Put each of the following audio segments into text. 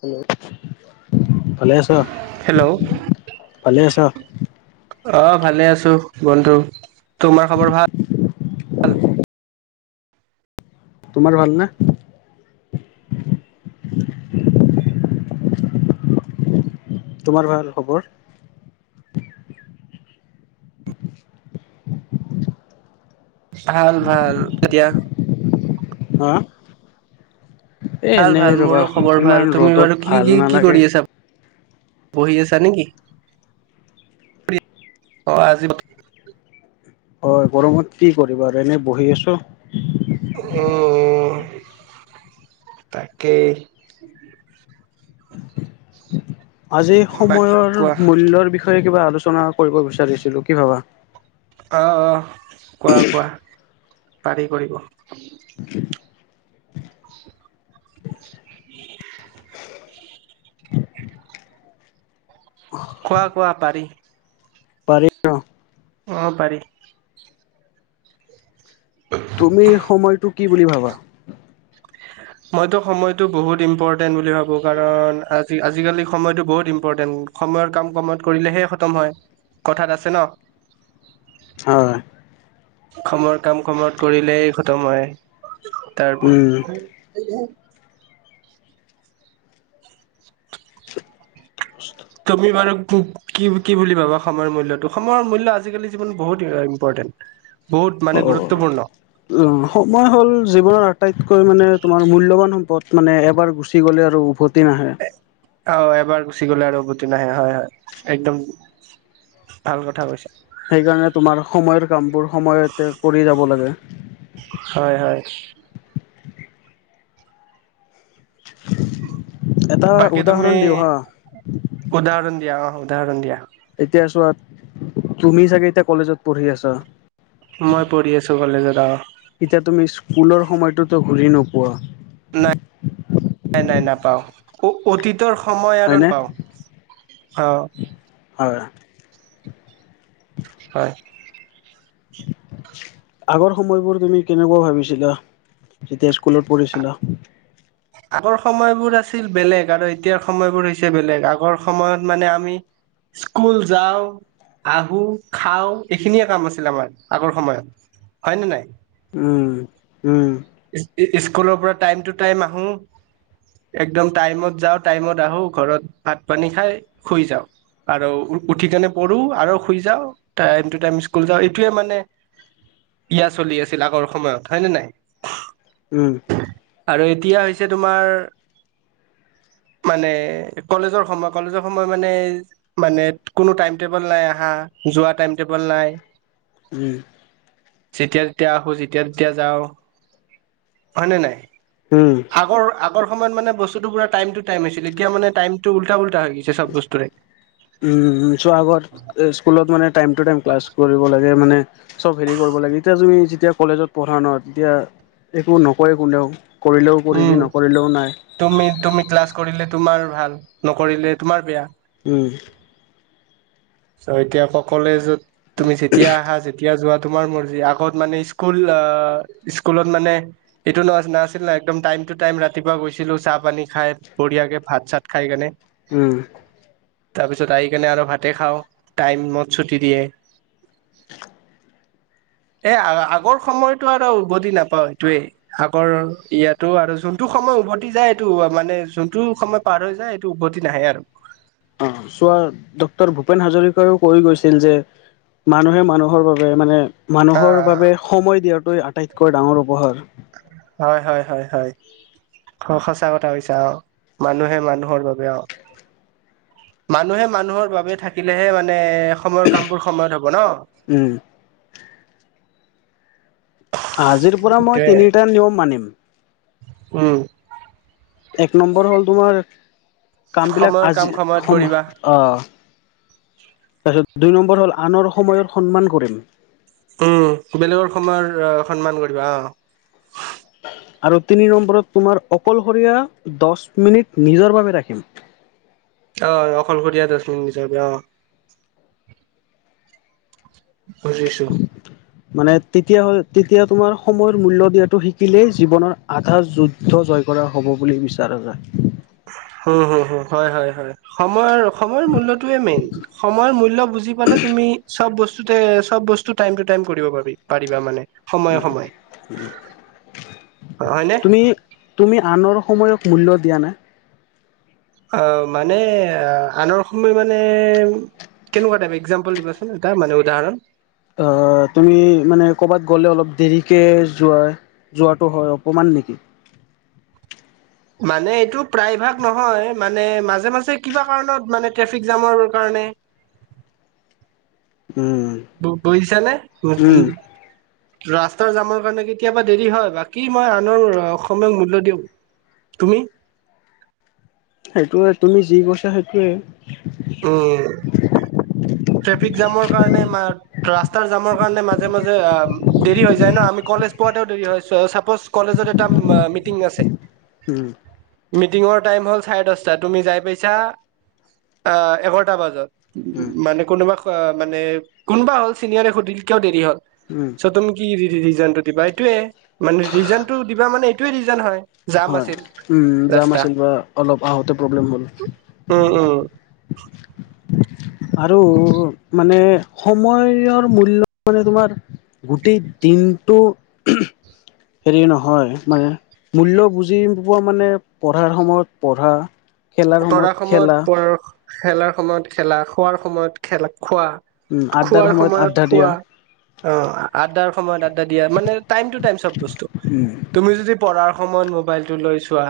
Hello ভালে আছ hello ভালে আছ অ, ভালে আছো বন্ধু তোমাৰ খবৰ ভাল। তোমাৰ ভাল নে? তোমাৰ ভাল খবৰ? ভাল ভাল তেতিয়া। হা এ ভাল এনেই ভাল ৰবা মোৰো খবৰ ভাল ইমান তুমি ৰ'দত বাৰু কি ভাল কি কি নালাগে কৰি আছা। বহি আছা নেকি অ, আজি। হয় গৰমত কি কৰে। পৰিবাৰে এনেই বহি আছোঁ। উম তাকেই। আজি বাকী সময়ৰ কোৱা মূল্যৰ বি বিষয়ে কিবা আলোচনা কৰিব বিচাৰিছিলো কি ভাবা? অ, অ, কোৱা কোৱা। পাৰি কৰিব। [unintelligible] [unintelligible] কুৱা কুৱা পাৰি। পাৰি ন অ, পাৰি তুমি সময়টো কি বুলি ভাবা। মইতো সময়টো বহুত ইম্পৰটেণ্ট বুলি ভাবো, কাৰণ আজি আজিকালি সময়টো বহুত ইম্পৰটেণ্ট সময়ৰ কাম কমত কৰিলেহে খতম হয়। কথাত আছে ন। হয় সময়ৰ কাম কমত কৰিলেই খতম হয়। তাৰ উম তুমি বাৰু কি, কি বুলি ভাবা সময়ৰ মূল্যটো সময়ৰ মূল্য আজিকালি জীৱনত বহুত আহ ইম্পৰটেণ্ট। অহ উম সময় হ'ল জীৱনৰ টাইতকৈ মানে তোমাৰ মূল্যৱান সম্পদ মানে এবাৰ গুচি গ'লে আৰু উভত তি নাহে। অ এবাৰ গুচি গলে আৰু উভতি নাহে হয় হয় একদম ভাল কথা কৈছা। সেইকাৰণে তোমাৰ সময়ৰ কামবোৰ সময়তে কৰি যাব লাগে। হয় হয় [inaudible] এটা বাকী তুমি উদাহৰণ দিওঁ হা। উদাহৰণ দিয়া অ উদাহৰণ দিয়া। এতিয়া চোৱা তুমি চাগে এতিয়া কলেজত পঢ়ি আছা। মই পঢ়ি আছো কলেজত অহ্ এতিয়া তুমি স্কুলৰ সময়তোতো ঘূৰি নোপোৱা। নাই নাই নাই না পাও অ অতীত তৰ সময় আৰু হয়নে নাপাও অহ [inaudible] হয় আগৰ সময়বোৰ তুমি কেনেকুৱা ভাবিছিলা। যেতিয়া স্কু- স্কুলত পঢ়িছিলা? আগৰ সময়বোৰ আছিল বেলেগ আৰু এতিয়াৰ সময়বোৰ হৈছে বেলেগ আগৰ সময়ত মানে আমি স্কুল যাওঁ আহো খাওঁ। এইখিনিয়ে কাম আছিল আমাৰ আগৰ সময়ত হয় নে নাই? উম উম স্কুলৰ পৰা টাইম টু টাইম আহো। একদম টাইমত যাওঁ টাইমত আহো ঘৰত ভাত পানী খাই শুই যাওঁ আৰু উঠি কেনে পঢ়ো আৰু শুই যাওঁ। টাইম টু টাইম স্কুল যাওঁ। এইটোৱে মানে ইয়া চলি আছিল আগৰ সময়ত হয়নে নাই? উম আৰু এতিয়া হৈছে তোমাৰ মানে কলেজৰ সময় কলেজৰ সময় মানে মানে কোনো টাইম টেবল নাই আহা যোৱা টাইম টেবল নাই। উম যেতিয়া তেতিয়া আহো যেতিয়া তেতিয়া যাওঁ। হয় নে নাই? উম উম আগৰ আগ আগৰ সময়ত মানে বস্তুটো পুৰা টাইম টু টাইম আছিল এতিয়া মানে টাইমটো উল্টা পুল উম চোৱা আগত স্কুলত মানে টাইম টু টাইম ক্লাছ কৰিব লাগ। মানে চব হেৰি কৰিব লাগে। এতিয়া তুমি যেতিয়া কলেজত পঢ়া ন তেতিয়া একো নকয় কোনেও। কৰিলেও কৰিবি উম নকৰিলেও নাই। তুমি তুমি ক্লাছ কৰিলে তোমাৰ ভাল নকৰিলে তোমাৰ বেয়া উম চ এতিয়া আকৌ কলেজত- তুমি যেতিয়া আহা, যেতিয়া যোৱা তোমাৰ মৰ্জি, আগত মানে স্কুল আ স্কুলত মানে এইটো ন নাছিল ন একদম টাইম টু টাইম ৰাতিপুৱা গৈছিলো চাহ পানী খাই বঢ়িয়াকে ভাত চাত খাই কেনে। উম তাৰ পিছত আহি কিনে আৰু ভাতে খাওঁ। টাইমত ছুটি দিয়ে, এ আ আগৰ সময়তটো আৰু উভতি নাপাও এইটোৱেই আগৰ ইয়াতো আৰু যোনটো সময় উভতি যায় এইটো মানে যোনটো সময় পাৰ হৈ যায় সেইটো উভতি নাহে আৰু। অঁ চোৱা ডক্টৰ ভূপেন হাজৰিকাইও কৈ গৈছিল যে, মানুহে মানুহৰ বাবে মানে অ মানুহৰ বাবে সময় দিয়াটোৱে আ আটাইতকৈ ডাঙৰ উপহাৰ। হয় হয়-হয় - হয়, অ সঁচা কথা কৈছা, অ মানুহে মানুহৰ বাবে, অ মানুহে মানুহৰ বাবে থাকিলেহে মানে সময়ৰ কামবোৰ সময়ত হ'ব ন। উম আজিৰ পৰা মই সেইটোৱে। তিনিটা নিয়ম মানিম। উম এক নম্বৰ হ'ল তোমাৰ কাম বিলাক সময়ৰ কাম আজি, সময়ত সম কৰিবা অ তাৰপিছত দুই নম্বৰ হ'ল, আনৰ সময়ৰ সন্মান কৰিম। উম বেলেগৰ সময়ৰ সন্মান কৰিবা, অঁ। আৰু তিনি নম্বৰত তোমাৰ, অকলশৰীয়া দশ মিনিট নিজৰ বাবে ৰাখিম। অঁ, অকলশৰীয়া দশ মিনিট নিজৰ বাবে অঁ। [inaudible] বুজিছো। মানে তেতিয়া হয়, তেতিয়া তোমাৰ সময়ৰ মূল্য দিয়াটো শিকিলেই জীৱনৰ আধা যুদ্ধ জয় কৰা হব বুলি [unintelligible] উম হু হু হয় হয়-হয়, সময়ৰ সময়ৰ মূল্যটোৱে মেইন, সময়ৰ মূল্য বুজি পালে তুমি চব বস্তু [unintelligible] চব বস্তু টাইম টু টাইম কৰিব পাৰি, পাৰিবা মানে। সময়ে সময়ে হয়নে তুমি-তুমি আনৰ সময়ক মূল্য দিয়া নে। অঁ মানে আনৰ সময় মানে কেনেকুৱা টাইপ, একজাম্পল দিবাচোন এটা মানে উদাহৰণ। অঁ তুমি মানে কৰ'বাত গ'লে অলপ দেৰিকে যোৱা যোৱাটো হয় অকমান নেকি। মানে এইটো প্ৰায় ভাগ নহয় মানে মাজে, মাজে কিবা কাৰণত মানে ট্ৰেফিক জামৰ কাৰণে উম [unintelligible] উম ৰাস্তাৰ জামৰ কাৰণে কেতিয়াবা দেৰি হয়, বাকী মই আনৰ অ', সময়ক মূল্য দিওঁ। তুমি? সেইটোয়ে তুমি যি কৈছা সেইটোয়ে। উম ট্ৰেফিক জামৰ কাৰণে মা- ৰাস্তাৰ জামৰ কাৰণে মাজে- মাজে আ দেৰি হৈ যায় ন আমি কলেজ পোৱাতেও দেৰি হয়, চাপজ কলেজত এটা মিটিং আছে উম মিটিঙৰ টাইম হ'ল চাৰে দশটা, তুমি যায় পাইছা অ', এঘাৰটা বজাত। উম মানে কোনোবা অ', মানে কোনোবা হ'ল চিনিয়ৰ সুধিল কিয় দেৰি হ'ল? উম চ তুমি কি ৰী ৰিজনটো দিবা এইটোৱে মানে ৰিজনটো দিবা মানে এইটোয়ে ৰিজন হয়, জাম হয় আছিল উম যাম ৰাস্তা। আছিল বা অলপ আহোতে প্ৰব্লেম হ'ল উম, উম। [inaudible] আৰু মানে সময়ৰ মূল্য মানে তোমাৰ গোটেই দিনটো [unintelligible] হেৰি নহয়, মানে মূল্য বুজি পোৱা মানে পঢ়াৰ সময়ত পঢ়া খেলাৰ পঢ়াৰ সময়ত খেলা। পঢ় খেলাৰ সময়ত খেলা, খোৱাৰ সময়ত খেলা খোৱা। উম, আড্ডাৰ খোৱাৰ আড্ডা সময়ত দিয়া খোৱা অ', আড্ডাৰ সময়ত দিয়া, মানে টাইমটো টাইম চব বস্তু, উম, তুমি যদি পঢ়াৰ সময়ত ম'বাইলটো লৈ চোৱা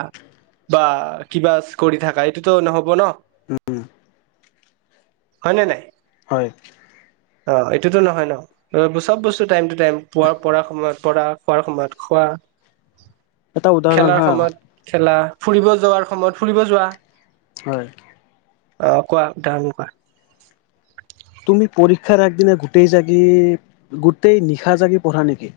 বা কিবা কৰি থা সেইটোতোও নহ'ব ন? হয়নে নাই? হয়। অ', এইটোতো নহয় ন? অ', চব বস্তু টাইম টো টাইম পোৱা পৰাৰ সময়ত পৰা, খোৱাৰ সময়ত খোৱা। এটা উদাহৰণ খেলাৰ হা সময়ত খেলা। ফুৰিব যোৱাৰ সময়ত ফুৰিব যোৱা। হয়। অ', কোৱা [unintelligible] কোৱা। তুমি পৰীক্ষাৰ আগদিনা গোটেই জাগি গোটেই নিশা জাগি পঢ়া নেকি?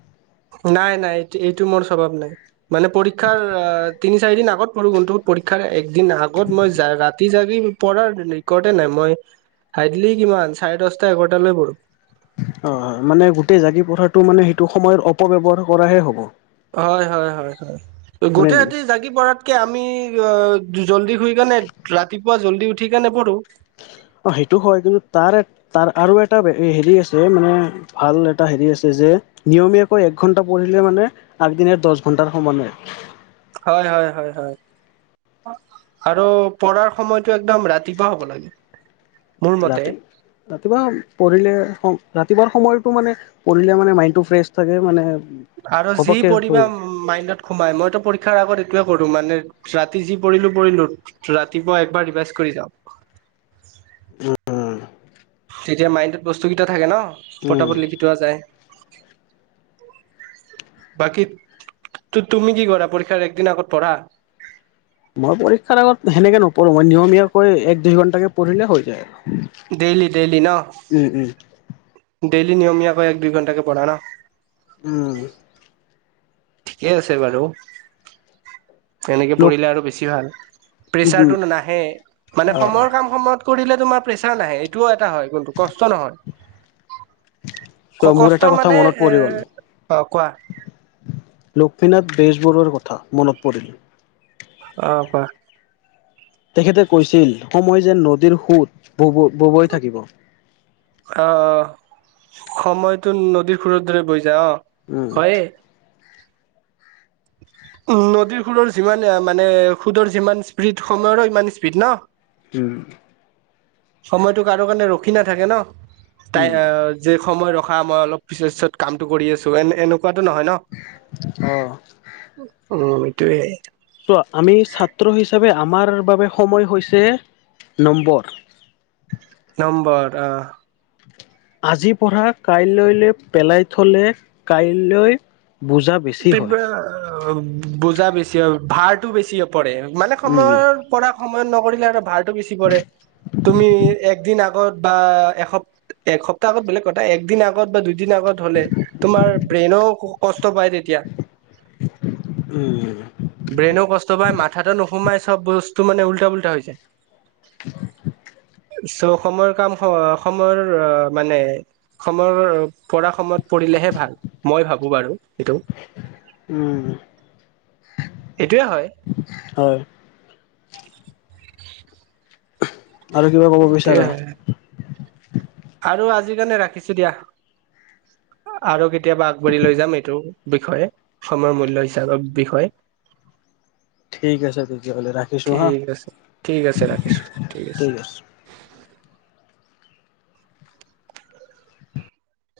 নাই, নাই এইটো মোৰ স্বভাৱ নাই। মানে পৰীক্ষাৰ আ তিনি, চাৰি দিন আগত পঢ়ো [inaudible] পৰীক্ষাৰ একদিন আগত মই ৰাতি জাগি পঢ়াৰ ৰিকডেই নাই। মই হাৰ্ডলি কিমান চাৰে দশটা এঘাৰটালৈ পঢ়ো। অহ, মানে গোটেই জাগি পঢ়াটো মানে সেইটো সময়ৰ অপব্যবহাৰ কৰাহে হ'ব। হয়, হয়, হয়, হয়। মানে গোটেই ৰাতি জাগি পঢ়াতকে আমি অ', জল্দি শুই কেনে ৰাতিপুৱা জল্দি উঠি কেনে পঢ়ো। অ', সেইটো হয় কিন্তু তাৰ তাৰ আৰু এটা হেৰি আছে মানে ভাল এটা হেৰি আছে যে, নিয়মীয়াকৈ একঘণ্টা পঢ়িলে মানে আগদিনীয়া দহ ঘণ্টাৰ সমানে। হয়, হয়, হয়, হয়, আৰু পঢ়াৰ সময়তটো একদম ৰাতিপুৱা হ'ব লাগে। মোৰ মতে ৰাতি, ৰাতিপুৱা পঢ়িলে ৰাতিপুৱা সময়তটো মানে পঢ়িলে মানে মাইণ্ডটো ফ্ৰেছ থাকে মানে। আৰু যি ঘপককে হৈ পঢ়িবা মাইণ্ডত সোমাই মইতো পৰীক্ষাৰ আগত এইোৱে কৰো মানে ৰাতি যি পৰিলো, পৰিলো ৰাতিপুৱা একবাৰ ৰিভাইজ কৰি যাওঁ। উম। [inaudible] তেতিয়া মাইণ্ডত বস্তু কেইটা থাকে ন! পতা উম পত লিখি থোৱা যায়। বাকী তো তুমি কি কৰা পৰীক্ষাৰ একদিন আগত পঢ়া? মই পৰীক্ষাৰ আগত সেনেকে নপঢ়োঁ মই নিয়মীয়াকৈ এক দুই ঘণ্টাকে পঢ়িলে হৈ যায় আৰু। ডেইলি, ডেইলি ন। উম ডেইলী নিয়মীয়া কৈ এক দুইঘণ্টা কে পঢ়া ন। উম ঠিকেই আছে বাৰু। তেনেকে লোক পঢ়িলে আৰু বেছি ভাল। উম প্ৰেচাৰটো নাহে মানে অ সময়ৰ কাম সময়ত কৰিলে তোমাৰ প্ৰেছাৰ নাহে এইটোও এটা হয় কিন্তু কষ্ট নহয়। চ' মোৰ এটা কষ্ট কথা মানে মনত এ, পৰি গ'ল অ, কোৱা? লক্ষ্মীনাথ বেজবৰুৱাৰ কথা মনত পৰিল। অ, কোৱা। তেখেতে কৈছিল সময় যেন নদীৰ সোঁত বব, ববৈ থাকিব। আহ সময়তো নদীৰ সুৰৰ দৰে বৈ যায় উম হয়। উ, নদীৰ সুুৰৰ যিমান মানে সুদৰ যিমান স্পীড সময়ৰো ইমান স্পীড ন। উম। সময়টো কাৰো কাৰণে ৰখি নাথাকে ন। তাই উম যে সময় ৰখা মই অলপ পিছৰ, পিছত কামটো কৰি আছো এ, এনেকোৱা এনে কোৱাটো নহয় ন উম অ তোৱেই। চোৱা আমি ছাত্ৰ হিচাপে আমাৰ বাবে সময় হৈছে নম্বৰ। নম্বাৰ অহ। আজি পৰা় কাইলৈলৈ পেলাই থলে কাইলৈ? বুজা বেছি হয়। অ, বুজা বেছি আৰু ভাৰটো বেছি- পৰে, মানে উম। সময়ৰ পৰা সময়ত নকৰিলে আৰু ভাল টো বেছি পৰে তুমি একদিন আগ গত বা এস-এসপ্তাহ আগত বেলেগ কথা একদিন আগত বা দুদিন আগত হলে তোমাৰ ব্ৰেইনও কষ্ট পায় দিয়া উম, ব্ৰেইনো কষ্ট পায় মা হঠাতে নোসোমাই চব বস্তু মানে উল্টা উল্টা হৈ যায়। চ' সময়ৰ কাম স-সময়ৰ মানে সময়ৰ পৰা সময়ত কৰিলেহে ভাল মই ভাবো বাৰু এইটো। উম এইটোয়ে হয় হয়। আৰু কিবা কব এইটোয়ে বিচাৰা? হয়। [unintelligible] আৰু আজি কাৰণে ৰাখিছো দিয়া আৰু কেতিয়াবা আগবাঢ়ি লৈ যাম এইটো বিষয়ে সময়ৰ মূল্য হিচাপৰ বিষয়ে। ঠিক আছে তেতিয়াহ'লে ৰাখিছো হা ঠিক আছে ঠিক আছে ৰাখিছো ঠিক আছে।